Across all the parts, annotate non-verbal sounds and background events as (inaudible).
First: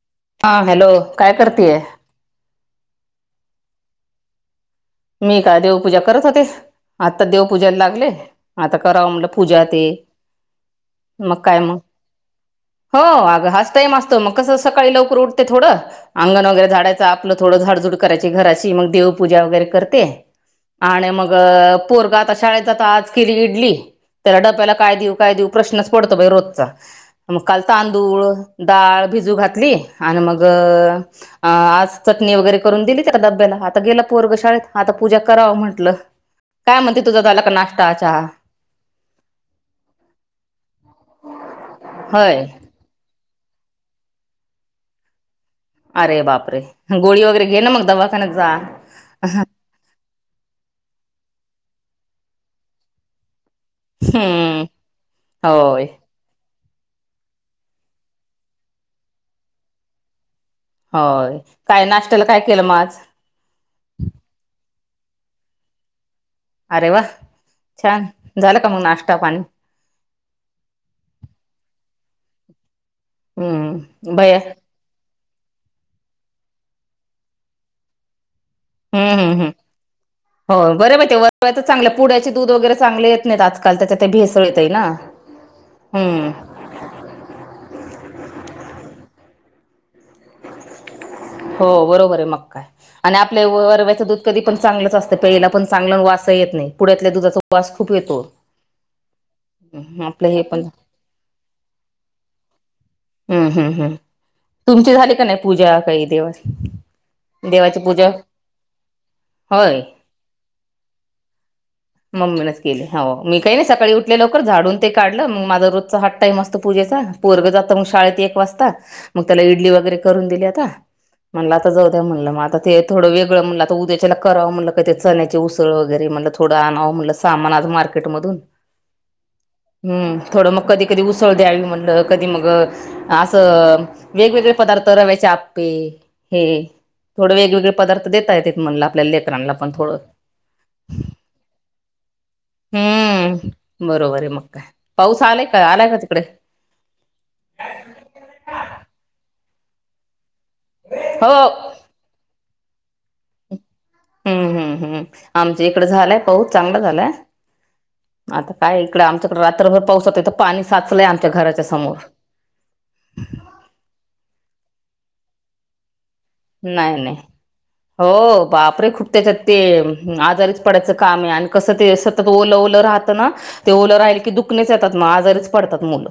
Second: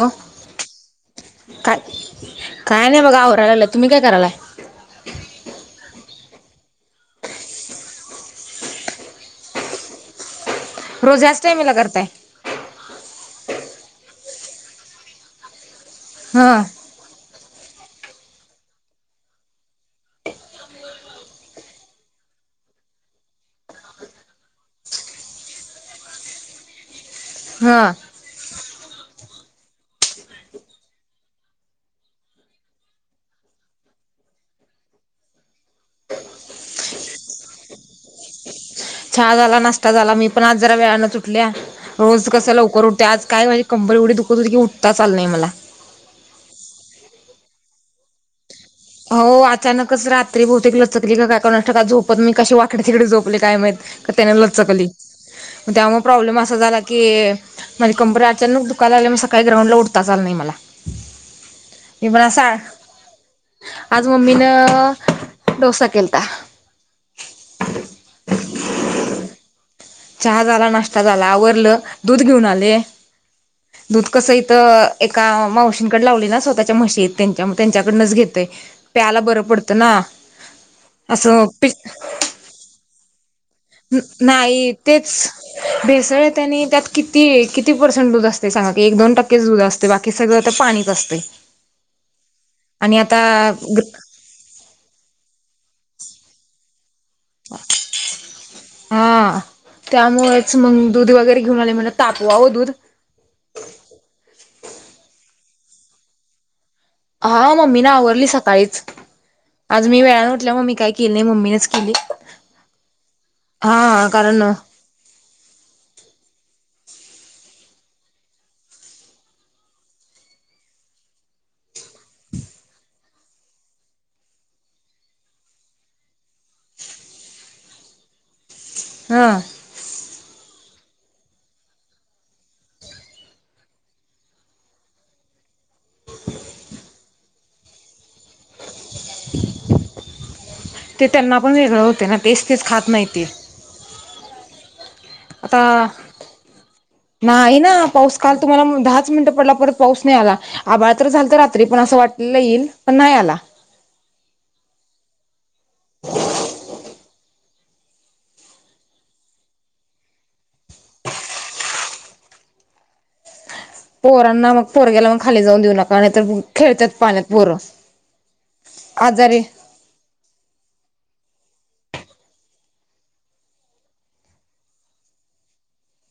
हो हा हॅलो करतेय काय काय नाही बघा आवरायलागल्या तुम्ही काय करायलाय? मी का देवपूजा करत होते. आत्ता देवपूजाला लागले आता कराव म्हटल पूजा ते. रोज मग याच काय टायमिंगला मग. करताय हो अग हाच टइम असतो मग कस सकाळी लवकर उठते थोडं अंगण हं वगैरे झाडायच आपल थोड झाडजूड करायची घराची मग देवपूजा वगैर कर ते आणि मग पोरग आता शाळेत जात आज केली इडली. त्याला डब्याला काय देऊ काय देऊ प्रश्नच पडतो बाई रोजचा मग काल हं तांदूळ डाळ भिजू घातली आणि मग अ आज चटणी वगैरे करून दिली त्याला डब्याला आता गेला पोरग शाळेत. आता पूजा कराव म्हटल. काय म्हणते तुझा झाला का नाष्टा, चहा? चहा झाला नाष्टा झाला मी पण आज जरा वेळानच उठल्या रोज होय कस लवकर उ ते आज काय माझी कंबर एवढी दुखत होती की उठताच आल नाही मला. अरे बाप रे गोळी वगैरे घे ना मग दवाखान्यात जा. हो अचानकच रात्री बहुतेक लचकली का काय कोणास ठाऊक झोपेत मी कसे वाकडी तिकडी झोपले काय माहित. का त्याने हम्म लचकली मग होय त्यामुळं प्रॉब्लेम असा झाला की माझी कंबर अचानक दुकाय लागल्या मुळ सकाळी ग्राउंडला उठताच आल नाही मला. होय काय मी पण नाष्ट्याला काय असा केलं मग आज? आज मम्मीन डोसा केलता. अरे वा छान झाल का मंग नाष्टा पाणी? चहा झाला नाष्टा झाला आवरल दूध घेऊन आले दूध हम्म कस भैया इथ एका मावशींकड लावलय ना स्वतःच्या म्हशी आहेत त्यांच्या मग त्यांच्याकडनच घेते. हम्म हम्म हम्म हो बर मग असं ते पि चांगल पुड्याचे दूध वगैरे चांगले येत नाहीत आजकाल तर. नाही तेच भेसळ हम्म येते आणि त्यात किती किती परसेंट दूध असते सांगा की एक दोन टक्केच दूध असते बाकी सगळं तर पाणीच असतय. हो बरोबर आहे मग काय आणि आपल्या वरव्याच दूध कधी पण चांगलच असत प्यायला पण चांगल आणि वासही येत नाही पुड्यातल्या दुधाचा वास खूप येतो. हां आपलं हे त्यामुळेच पण मग दूध वगैरे घेऊन आले म्हणल तापवाव दूध. हम्म हम्म हम् तुमची झाली का नाही पूजा काही देव? हा मम्मी ना आवरली सकाळीच होय आज मी वेळाने उठल्या मम्मी काय केल नाही मम्मीनेच केली मम्मीनेच केली हो मी काय काही नाही सकाळी हा उठले लवकर कारण झाडून ते काढल मग माझा रोजचा हाच टाईम असतो पूजेचा पोरग जात मग शाळेत एक वाजता. मग त्याला इडली वगैरे करून दिली आता. म्हणल आता जाऊ द्या म्हणल, मग आता ते थोडं वेगळ म्हणल आता उद्याच्याला कराव म्हणल का ते चण्याची उसळ वगैरे म्हणल. थोड आणाव म्हणल सामान आज मार्केटमधून. हां हम्म थोड मग कधी कधी उसळ द्यावी म्हणल कधी मग अस वेगवेगळे पदार्थ रव्याचे आ प्पे हे थोडे वेगवेगळे पदार्थ देेता येतात म्हणला. आपल्या लेकरांला पण थोड. आपण वेगळ होतय ना. तेच तेच खात नाही ते हम्म बरोबर आहे मग काय. पाऊस आलाय आता का आलाय का तिकडे? नाही ना पाऊस काल तुम्हाला दहाच मिनट पडला परत पाऊस नाही आला. आभाळ तर हो झालत रात्री पण अस वाटलेल येईल पण नाही आला. हम्म हम्म हम् आमच्या इकड झालाय पाऊस चांगला झालाय. आता काय इकडं आमच्याकड रात्रभर पाऊस इथ तर पाणी साचलय आमच्या घराच्या समोर. पोरांना मग पोरग्याला मग खाली जाऊन देऊ नका नाही तर नाही नाही हो बापरे खूप त्याच्यात आजारी ते हम्म आजारीच पडायच काम आहे आणि कस ते सतत ओल ओल राहत ना. ते ओल राहिल की दुखणच येतात मग आजारीच पडतात मुल.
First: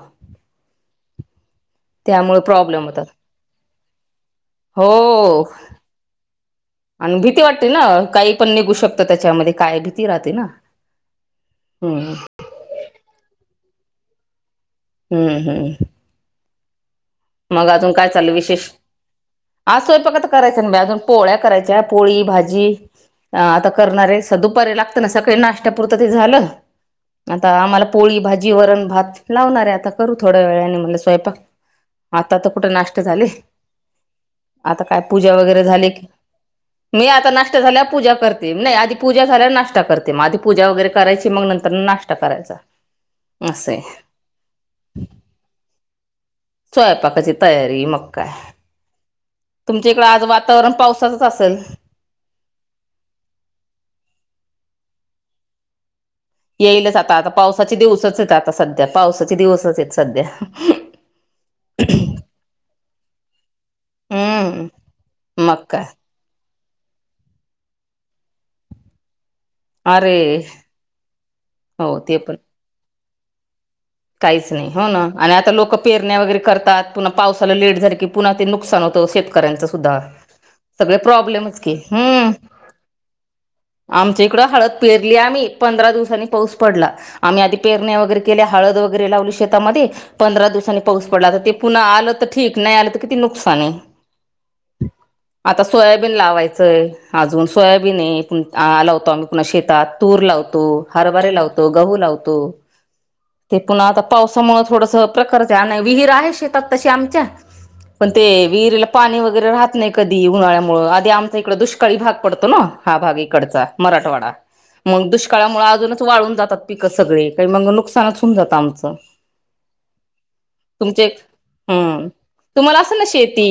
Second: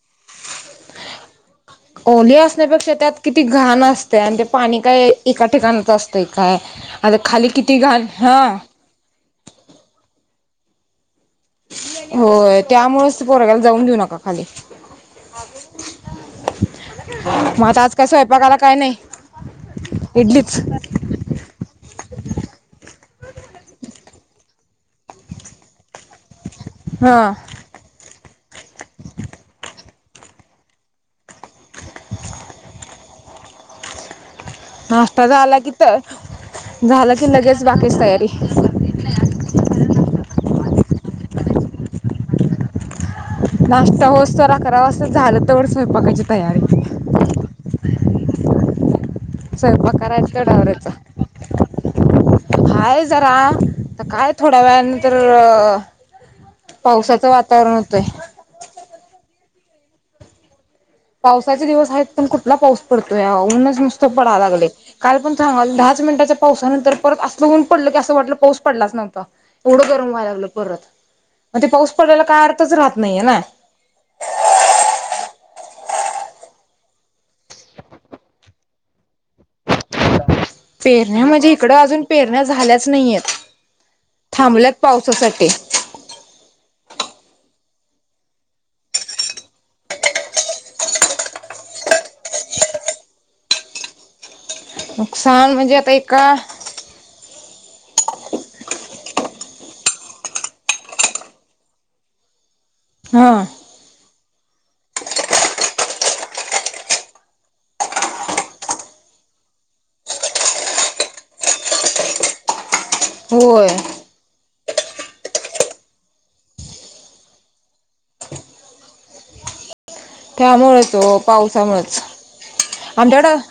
ओली असण्यापेक्षा त्यात किती घाण असतेया आणि ते पाणी हो काय एका ठिकाणाच असत. ते काय आता खाली किती घाण, हां. तर त्याच्यामध्ये काय भीती राहते ना? हम्म होय. त्यामुळेच ते पोरग्याला जाऊन देऊ नका खाली. हम्म. हम्म. मग आता अजून आज काय चाल्लंल स्वयंपाकाला विशेष? काय नाही आज स्वयंपाक आता इडलीच करायचं नाही बा अजून. पोळ्या करायच्या. पोळी भाजी. आता करणार आहे. स दुपारी लागत ना? सकाळी नाष्ट्यापुरतं तर झालं- हा आता आम्हाला पोळी भाजी, वरण भात लावणार आहे. आता करू थोड्या वेळाने म्हणलं स्वयंपाक. आत्ता तर कुठे नाष्टा झाले. आता काय नाश्ता पूजा झाला वगैरे झाली तर की, मी झालं की आता नाष्टा लगेच झाल्यावर बाकीची पूजा तयारी करते. नाही आधी- पूजा झाल्यावर नाष्टा करते मग. आधी पूजा वगैरे करायची मग नंतर नाष्टा करायचा. असं आहे नाष्टा होऊस तवर अकरा वाजत्यात. झालं तवर स्वयपाकायची तयारी. स्वयपाकाची तयारी मग काय? तुमच्या स्वयंपाक इकडं आज करायचं तर वातावरण डावरायचा पावसाचंच असल? हाय जरा. आता काय थोड्या वेळानंतर- येईलच आता. पावसाचं आता वातावरण पावसाचे होतंय दिवसच आहेत आता. सध्या पावसाचे दिवसच आहेत सध्या. पावसाचे दिवस आहेत. पण कुठला पाऊस पडतोया. ऊनच नुसत- पडाय हम्म लागलयं. काल पण मग सांगालोय काय दहाच मिनिटाचा- पावसानंतर परत असलं ऊन पडलं की, असं वाटलं पाऊस पडलाच नव्हता. एवढं गरम व्हायला अरे लागलं परत. मग ते पाऊस हो पडल्याला पण काय अर्थच राहत नाहीये ना? काहीच नाही. हो ना. आणि आता लोक पेरण्या वगैरे करतात. पुन्हा पावसाला लेट झाले की पुन्हा ते नुकसान होतं. शेतक- -कऱ्याचं सुद्धा. सगळ पेरण्या म्हणजे प्रॉब्लेमचं इकडं कि. अजून हं. पेरण्या झाल्याच नाहीयेत आमच्या इकडं हळद थांबल्यात पेरली आम्ही. पावसासाठी पंधरा दिवसांनी पाऊस- पडला. आम्ही आधी पेरण्या वगैरे केल्या हळद वगैरे लावली शेतामध्ये- पंधरा दिवसांनी पाऊस पडला. आता ते पुन्हा आलं तर ठीक. नाही आलं तर किती नुकसान ए? नुकसान आता म्हणजे सोयाबीन एका लावायचंय. अजून सोयाबीन आहे लावतो आम्ही पुन्हा शेतात. तूर लावतो. हरभरे लावतो. तो. गहू लावतो. हां. ते पुन्हा आता पावसामुळे थोडस प्रकरच आहे. विहीर आहे शेतात तशी आमच्या. पण ते विहिरीला पाणी वगैरे राहत नाही कधी उन्हाळ्यामुळ. आधी आमच्या इकडं दुष्काळी भाग पडतो ना? हा भाग इकडचा होय मराठवाडा. मग दुष्काळामुळे अजूनच वाळून जातात पिक सगळे. तर मग नुकसानच- होऊन जात आमचं. त्यामुळेच तुमचे ओ पावसामुळच. हम्म तुम्हाला असेल ना आमच्याकडं- शेती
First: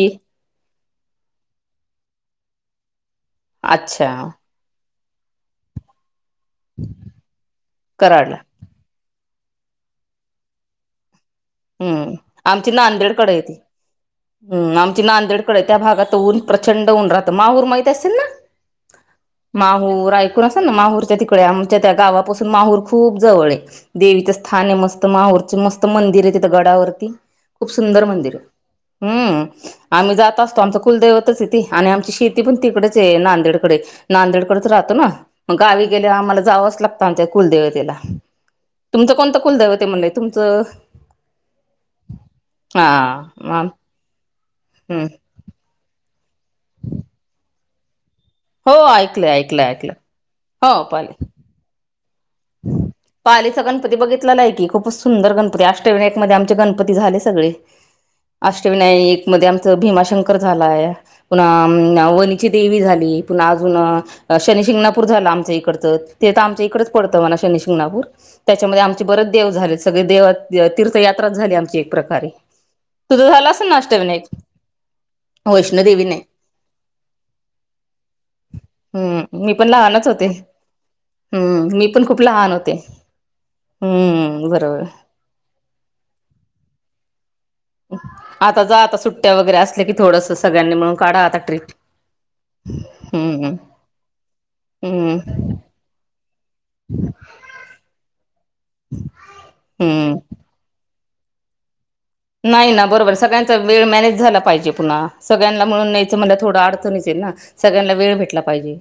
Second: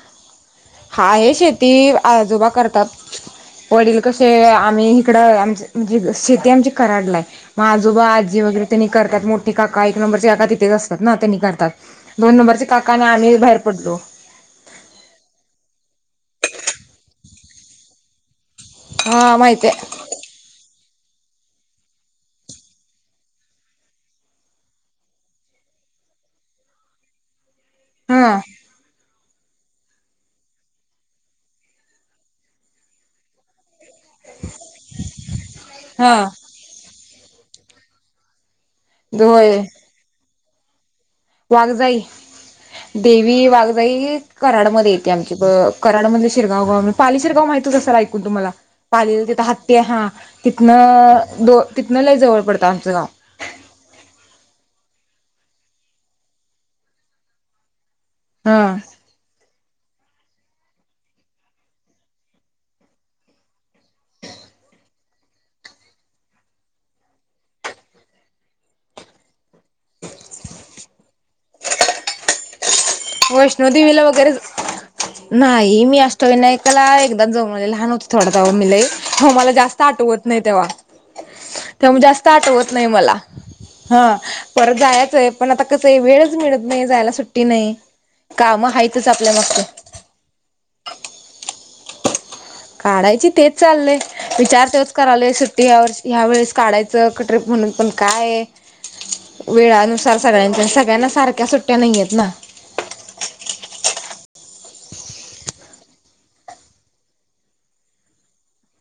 आहे शेती. आजोबा करतात. वडील अच्छा कसे? आम्ही इकडं आमच म्हणजे- शेती आमची कराडलाय. मग आजोबा, कराडला आजी वगैरे- त्यांनी करतात. मोठी काका एक नंबरचे काका तिथेच असतात ना? त्यांनी करत- -तात. हम्म दोन नंबरचे काका आणि आम्ही बाहेर पडलो. हम. आमची नांदेडकडेय. त्या भागात ऊन प्रचंड ऊन राहतं. माहूर माहित असेल ना? हा माहिती आहे माहूर- असल ना? माहूरच्या तिकडे. आमच्या त्या गावापासून माहूर खूप जवळ आहे. देवीचं स्थान आहे. मस्त माहूरचं मस्त मंदिर ए - गडावरती, खूप सुंदर मंदिर हा आहे. हम्म. आम्ही जात असतो. आमचं कुलदैवतच ए ते. आणि आमची शेती पण तिकडेच आहे नांदेडकडे. नांदेडकडच राहतो ना? म गावी हा गेल्याव आम्हाला जावंच लागतं आमच्या कुलदैवतेला. तुमचं कोणत होय कुलदैवते म्हणले? तुमचं- वाघजाई. हा देवी वाघजाई- कराडमध्ये हम्म येते आमची. कराडमध्ये शिरगाव गाव. पाली शिरगाव माहितीच असेल ऐकून तुम्हाला? हो पालीला ऐकलंय तिथ ऐकलंय हत्ती. ऐकलं हा. हो पाले तिथनं द तिथनं लय जवळ पडतं आमचं गाव. पालीचा गणपती बघितलायकी. खूपच सुंदर गणपती. अष्टविनायकमध्ये आमचे गणपती झाले सगळे. हा अष्टविनायक मध्ये आमचं भीमाशंकर झालाय. पुन्हा वणीची देवी झाली. पुन्हा अजून- शनी शिंगणापूर झाल आमच्या इकडच. ते तर आमच्या इकडच पडतं म्हणा शनी शिंगणापूर. त्याच्यामध्ये आमचे बरच देव झाले. सगळे देवात तीर्थयात्राच झाली आमची एक प्रकारे. तुझं झालं असेल ना वैष्णोदेवीला अष्टविनायक वगैरे- नाही. मी वैष्णोदेवी नाही अष्टविनायकाला एकदाच जाऊन आले. लहान होते थोड तेव्हा मी लई. म हम्म मला मी पण जास्त लहानच होते आठवत नाहीत. तेवा- हम्म. मी- पण खूप जास्त लहान आठवत होते नाही मला. हं. हम्म परत बरोबर जायाचय. पण आता कसय? वेळच मिळत नाही. जायला सुट्टी नाही. आता काम जा. आता हायतच आपल्या सुट्ट्या वगैरे मागचं असल्या की थोडस सगळ्यांनी मिळून काढा आता ट्रीप. काढायची हम्म तेच चाललय. विचार तोच हम्म करायलोय सुट्टी यावर्षी- ह्या वेळेस काढायचं क ट्रीप म्हणून. पण काय- वेळानुसार हम्म सगळ्यांच्या. सगळ्यांना सारख्या सुट्ट्या नाहीयेत ना? नाही ना. बरोबर सगळ्यांचा वेळ मॅनेज झाला पाहिजे पुन्हा. सगळ्यांना मिळून न्यायचं म्हटलं थोडं अडचणच आहे ना? सगळ्यांना वेळ भेटला पाहिजे.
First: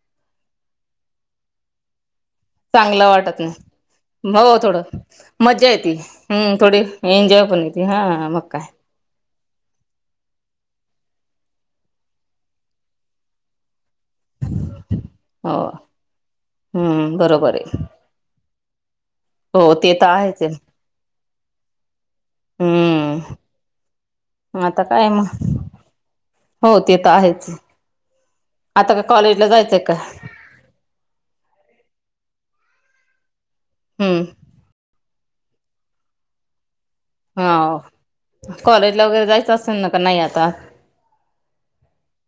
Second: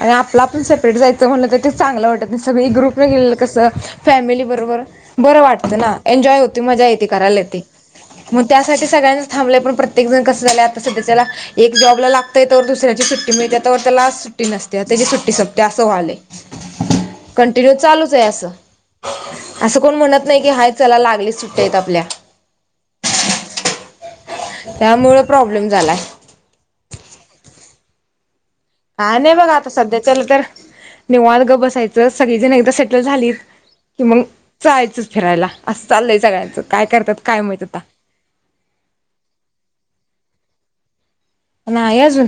आणि आपल आपण सेपरेट जायचं म्हणलं तर ते चांगलं वाटतं- सगळी ग्रुप न चांगलं गेलेलं वाटत कसं? नाही फॅमिली हो बरोबर थोडं बरं मज्जा वाटतं ना? एन्जॉय होती. मजा येते करायला येते. ते हां. म - मग त्यासाठी सगळ्यांनीच थांबलय. पण प्रत्येक जण कसं झाल? आता सध्याच्याला- एक जॉबला लागतय. तवर दुसऱ्याची सुट्टी मिळते. तवर त्याला- सुट्टी नसते. त्याची सुट्टी हो सपते. असं व्हायलंय. हम्म बरोबर कंटिन्यू चालूच आहे असं. हो असं ते कोण तर म्हणत नाही आहेच की आहे हाय चला लागलीच सुट्ट्या ए त आपल्या. हम्म. आता काय त्यामुळे मग? प्रॉब्लेम झालाय हो. ते तर आहेच. आता का हा. नाही म कॉलेजला आता जायचंय का सध्याचाला तर- निवांत गप बसायचं. सगळीजण एकदा सेटल झालीत कि मग- हम्म जायचच फिरायला. असं चाललंय सगळ्यांचं. काय करतात- काय माहित हाव. आता कॉलेजला वगैरे जायचं असेल ना का नाही आता? नाही अजून.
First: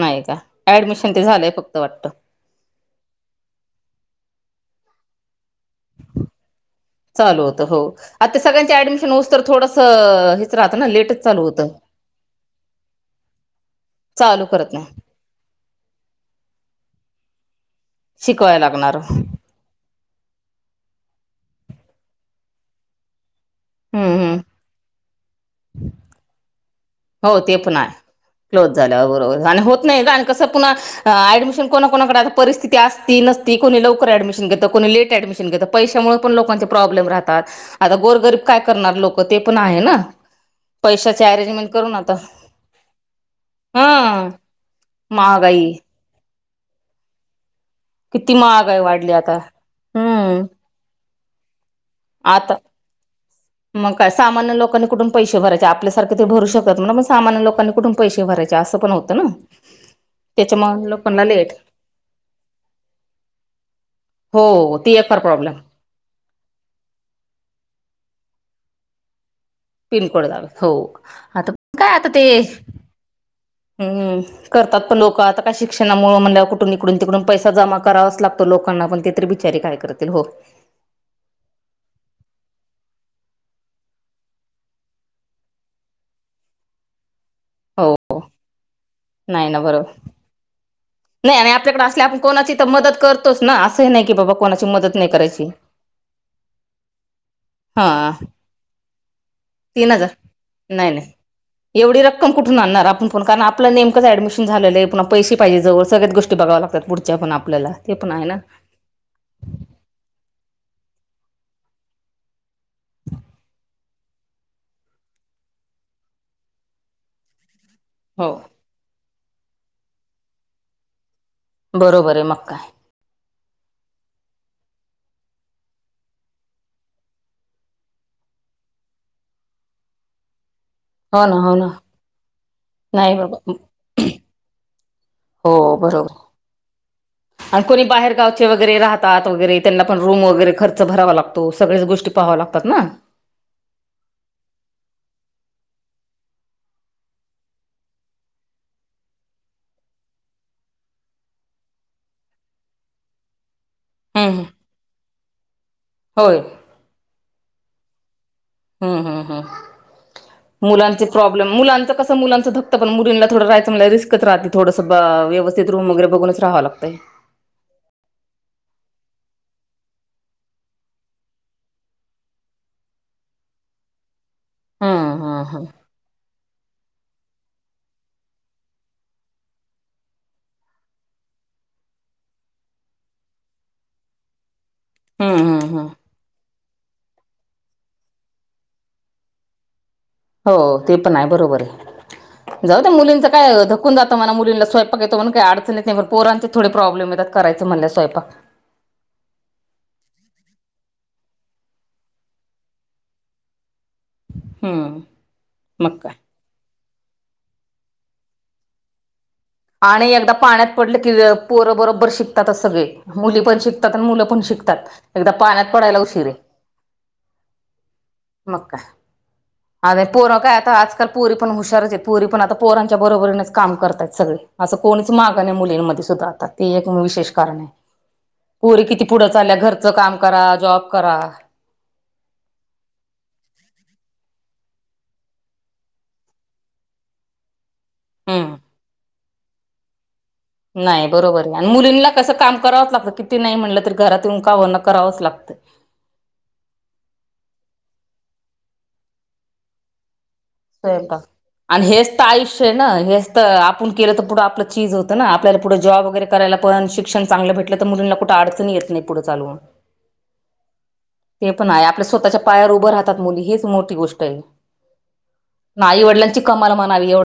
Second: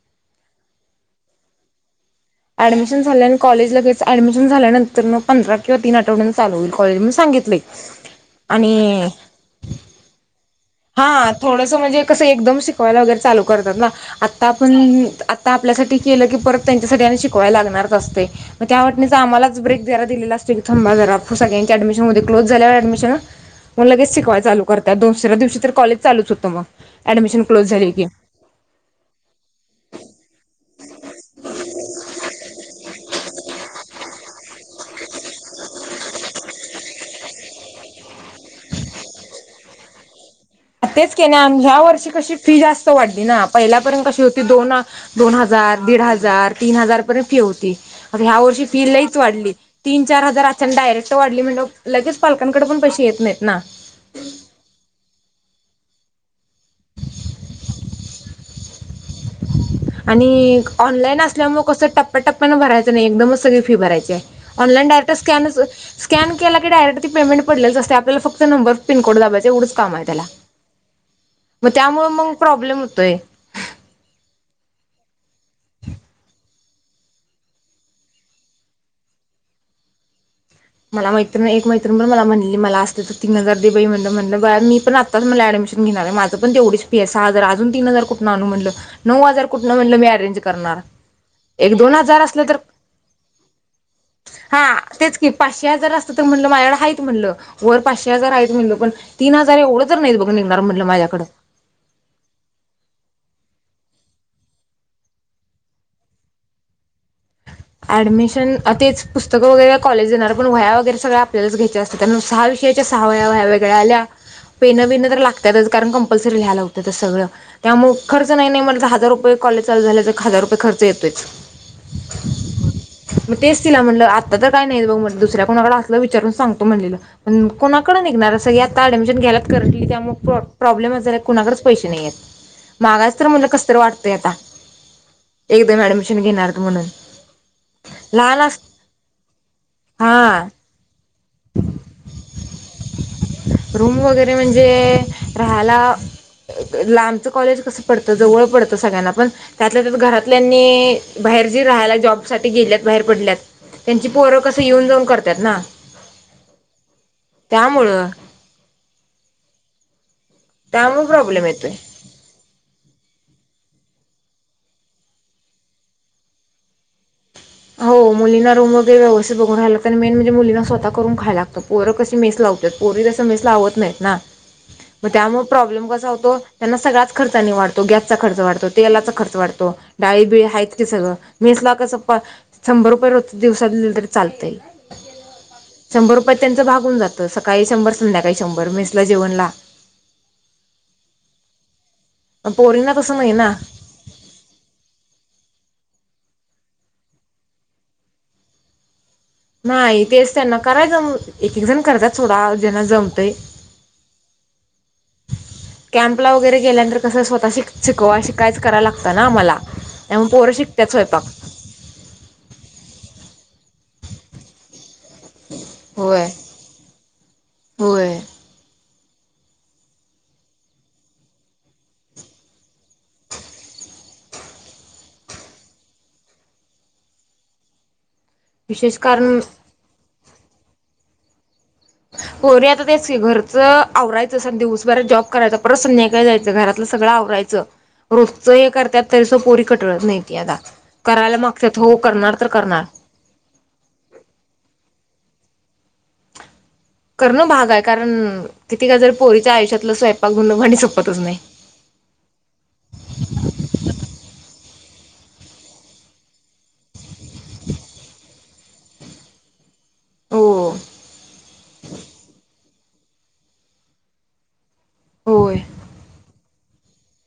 नाही का? ऍडमिशन ते झालंय फक्त वाटतं. ऍडमिशन झाल्या आणि कॉलेजलगेच. ऍडमिशन झाल्यानंतर मग- पंधरा किंवा तीन आठवड्यान चालू होईल कॉलेज म्हणून चालू सांगितलय. होतं हो आता सगळ्यांचे आणि- ऍडमिशन होऊस तर थोडस- राहतं ना लेटच हां. चालू होतं थोडस म्हणजे कसं? एकदम शिकवायला वगैरे चालू करतात ना? चालू आत्ता करत नाही पण- आपल्यासाठी केलं की परत त्यांच्यासाठी आणि शिकवाय लागणारच असतय. शिकवाय मग त्या लागणार वाटणीच हम्म आम्हाला- ब्रेक दिलेला असत की, थांबा जरा सगळ्यांची ऍडमिशन होऊ दे, क्लोज झाल्यावर ऍडमिशन मग लगेच हम्म शिकवाय चालू करतात दुसऱ्या दिवशी तर कॉलेज चालूच होतं मग. हो ऍडमिशन ते क्लोज पण आहे, झाली की क्लोज झाल्यावर बरोबर आणि होत नाही का आणि कसं पुन्हा अ ऍडमिशन कोणा -कोणाकडे आता परिस्थिती असती नसती कोणी लवकर डमिशन घेतं, कोणी लेट ऍडमिशन पैशामुळे पण लोकांचे प्रॉब्लेम राहतात. आता गोरगरीब काय करणार लोक ते पण आहे ना, पैशाचे आरेंजमेंट या वर्षी कशी फी जास्त वाढली ना, हा पहिल्यापर्यंत कशी होती दोन -दोन महागाई हजार, दीड हजार तिन हजारर्यंत फी होती. आता किती या वर्षी महागाई फी लईच आता वाढली तीन चार हम्म हजार त्यां डायरेक्ट वाढली म्हणाल्यावर, लगेच पालकांकडे पण पैसे येत नाहीत ना. का सामान्य लोकांनी कुठून पैसे भरायचे, आपल्यासारखे ते भरू शकत, पण सामान्य लोकांनी कुठून पैसे भरायचे असं पण होतं. ह (inaudible) आणि ऑनलाईन असल्यामुळे कसं टप्प्याटप्प्यानं भरायचं नाही, एकदमच सगळी फी भरायची आहे. हो ऑनलाईन ती एक डाटा फार स्कन प्रॉब्लेम स्कॅन केला डयरेक् ती पेंमेट पडलेलच असते. आपल्याला फक्त नबर पिनकोड दखबायचे एढच. पिनकोड दबायच, हो आता काय आता त्यामुळे ते मग प्रॉब्लेम होतोय हम् करतात पण लोक आता काय शिक्षणामुळे म्हणल्यावर कुठून इिकडून -तिकडून पैसा जमा करावाच लागतो लोकांना पण ते तरी बिचारी काय करतील, हो- मला मैत्रीण, एक मैत्रीण मला म्हणली मला असते तर तीन हजार दे बाई म्हणलं बर मी पण मला ऍडमिशन घेणार आहे, माझ पण तेवढी फी आहे. सहा हजार अजून तीन हो हजार कुठंन आणू म्हटल, नऊ हजार नाही ना कुठन बरोबर म्हटलं म अरेंज करणार? नाही आणि एक आपल्याकडे दोन असल्या, आपण हजार असलं कोणाची तर मदत करतोच ना, असंही नाही की बाबा हा कोणाची मदत नाही तेच करत. की पाचशे हजार असतं तर, म्हटलं माझ्याकडे हाय म्हटलं. वर हा पाचशे हजार आहेत म्हणलं, पण तीन हजार एवढं तीन तर हजार नाही बघ निघणार म्हटलं नाही नाही माझ्याकडं. एवढी रक्कम कुठून आणणार आपण पण, कारण आपलं नेमकंच ऍडमिशन झालेलं आहे पुन्हा पैसे पाहिजे जवळ. सगळ्याच गोष्टी बघाव्या लागतात पुढच्या पण आपल्याला ते पण आहे ना ऍडमिशन, तेच पुस्तकं वगैरे कॉलेज देणार, पण वह्या वगैरे सगळ्या आपल्यालाच घ्यायच्या असतात. कारण सहा विषयाच्या सहा वेग- वेगळ्या आल्या. पेणं बीणं तर लागतातच, कारण कंपल्सरी लिहायला लावतात सगळं त्यामु खर्च हो नाही नाही म्हणता, हजार रुपये कॉलेज चालू झाले तर, हजार रुपये खर्च येतोच. बरोबर आहे. मग काय मग तेच तला म्हटलं, आता तर काय नाही बघ, दुसऱ्या कोणाकडे असलं विचारून सांगतो म्हणलेलं कोणाकड निघणार असं, आता ऍडमिशन घ्यायलात करतील त्या मग प्रॉब्लेम असा झालाय हो ना हो कुणाकडे ना पैसे नाही आहेत, नाही मागाच तर मुणलं बाबा कसरी वाटतय आता. हो एकदम बरोबर ऍडमिशन घेणार म्हणून आणि कोणी बाहेर लहान गावचे अस वगैरे राहतात वगैरे, त्यांना पण रूम हा वगैरे खर्च भरावा लागतो. सगळ्याच गोष्टी पाहावं लागतात ना. रूम वगैरे म्हणजे राहायला लांबचं कॉलेज कसं पडतं, जवळ पडतं सगळ्यांना पण त्यातल्या त्यात घरातल्यानी, बाहेर जी राहायला जॉब साठी गेल्यात बाहेर पडल्यात, त्यांची पोरं हम्म कस येऊन जाऊन करतात ना. होय त्यामुळं ह् ह ह, मुलांचे त्यामुळे प्रॉब्लेम येतोय मुलांच कस, मुलांचा धक् पण मुलींना थोडं राहायंच म्हणलं तर रिस्क राहते. थोडं व्यवस्थित रूम वगैरे बघूनच राहांव लागतय. हो मुलींना रूम वगैरे व्यस्थित बूघुन राहाय लागते. मेन म्हणजे मुलींना स्वत करून खायला लागतो. पोरं कशी मेस लावतात. पोरी तसं मेस लावत नाहीत ना, मग हम्म हम्म त्यामुळे हम्म प्रॉब्लेम कसा होतो त्यांना सगळाच खर्च आणि वाढतो, गॅसचा खर्च वाढतो तेलाचा खर्च वाढतो. डाळीबिळी आहेत की सगळ मेसला कस प शंभर रुपये रोज दिवसात्च दिले तरी चालतय. हम्म हम्म हम्म शंभर रुपयात त्यांच भागून जात सकाळी शंभर संध्याकाळी शंभर मेसला जेवणला. हो ते पण आहे बरोबर पण आहे जाऊ त्या पोरींना तसं मुलींच नाही ना काय धकून जात मला मुलीं स्वयंपाक येतो म्हणून काही अडचण येत नाही परांचा थोडे प्रोब्लेम येतात करायचे म्हणल स्वयंपाक. नाही तेच त्यांना करायच एक एक जण करतात थोडा जाना जमतय‌ हम्म मग काय कॅपला वगैरे गेल्यानंतर तस स्वतः शिक शिकवा शीकाय कराव लागत ना आम्हाला. आणि त्यामुळे एकदा पोरं पाण्यात शिकतात पडल की स्वयंपाक पोर बरोबर शिकतातच सगळे मुली पण शिकतात आणि मुल पण शिकतात. एकदा पाण्यात पडायला होय उशीरय होय मग काय. आता पोरं काय आता आजकाल पोरी पण हुशारच आहे पोरी पण आता पोरांच्या बरोबरीनेच काम करतात सगळी. असं कोणच माग नाही मुलींमध्ये सुद्धा आता ते एक विशेष कारण आहे. पोरी विशेष किती पुढ कारण चालल्या घरच काम करा जॉब करा. पोरी आता तेच की घरचं आवराायचं अस दिवसभरात जॉब करायच परत संध्याकाळी जायच घरात. सगळं आवरायच रोजच हम्म हे करतात तरीसुद्धा पोरी कटाळत नाही. ती आता नाही करायला बरोबर आहे आणि मागतात हो मुलींना कसं करणार तर काम करणार करावच लागत किती नाही म्हटल तरी घरात येऊनका होईना करावच लागत. करण भाग आहे कारण किती गजर पोरीच्या आयुष्यातल स्वयंपाक धून भांडी संपतच स्वयंपाक नाही. आणि हेच तर आयुष्य आहे ना हेच तर आपण केल तर पुढ आपल चीज होत ना आपल्याला पुढे जॉब वगैरे करायला पण शिक्षण चांगल भेटल तर मुलींना कुठे अडचण येत नाही पुढ चालून. हो ते पण आहे आपल्या स्वतःच्या पायावर उभ राहतात मुली हेीच मोठी गोष्ट आहे. होय आणि आई वडिलांची कमाल म्हणावी एवढ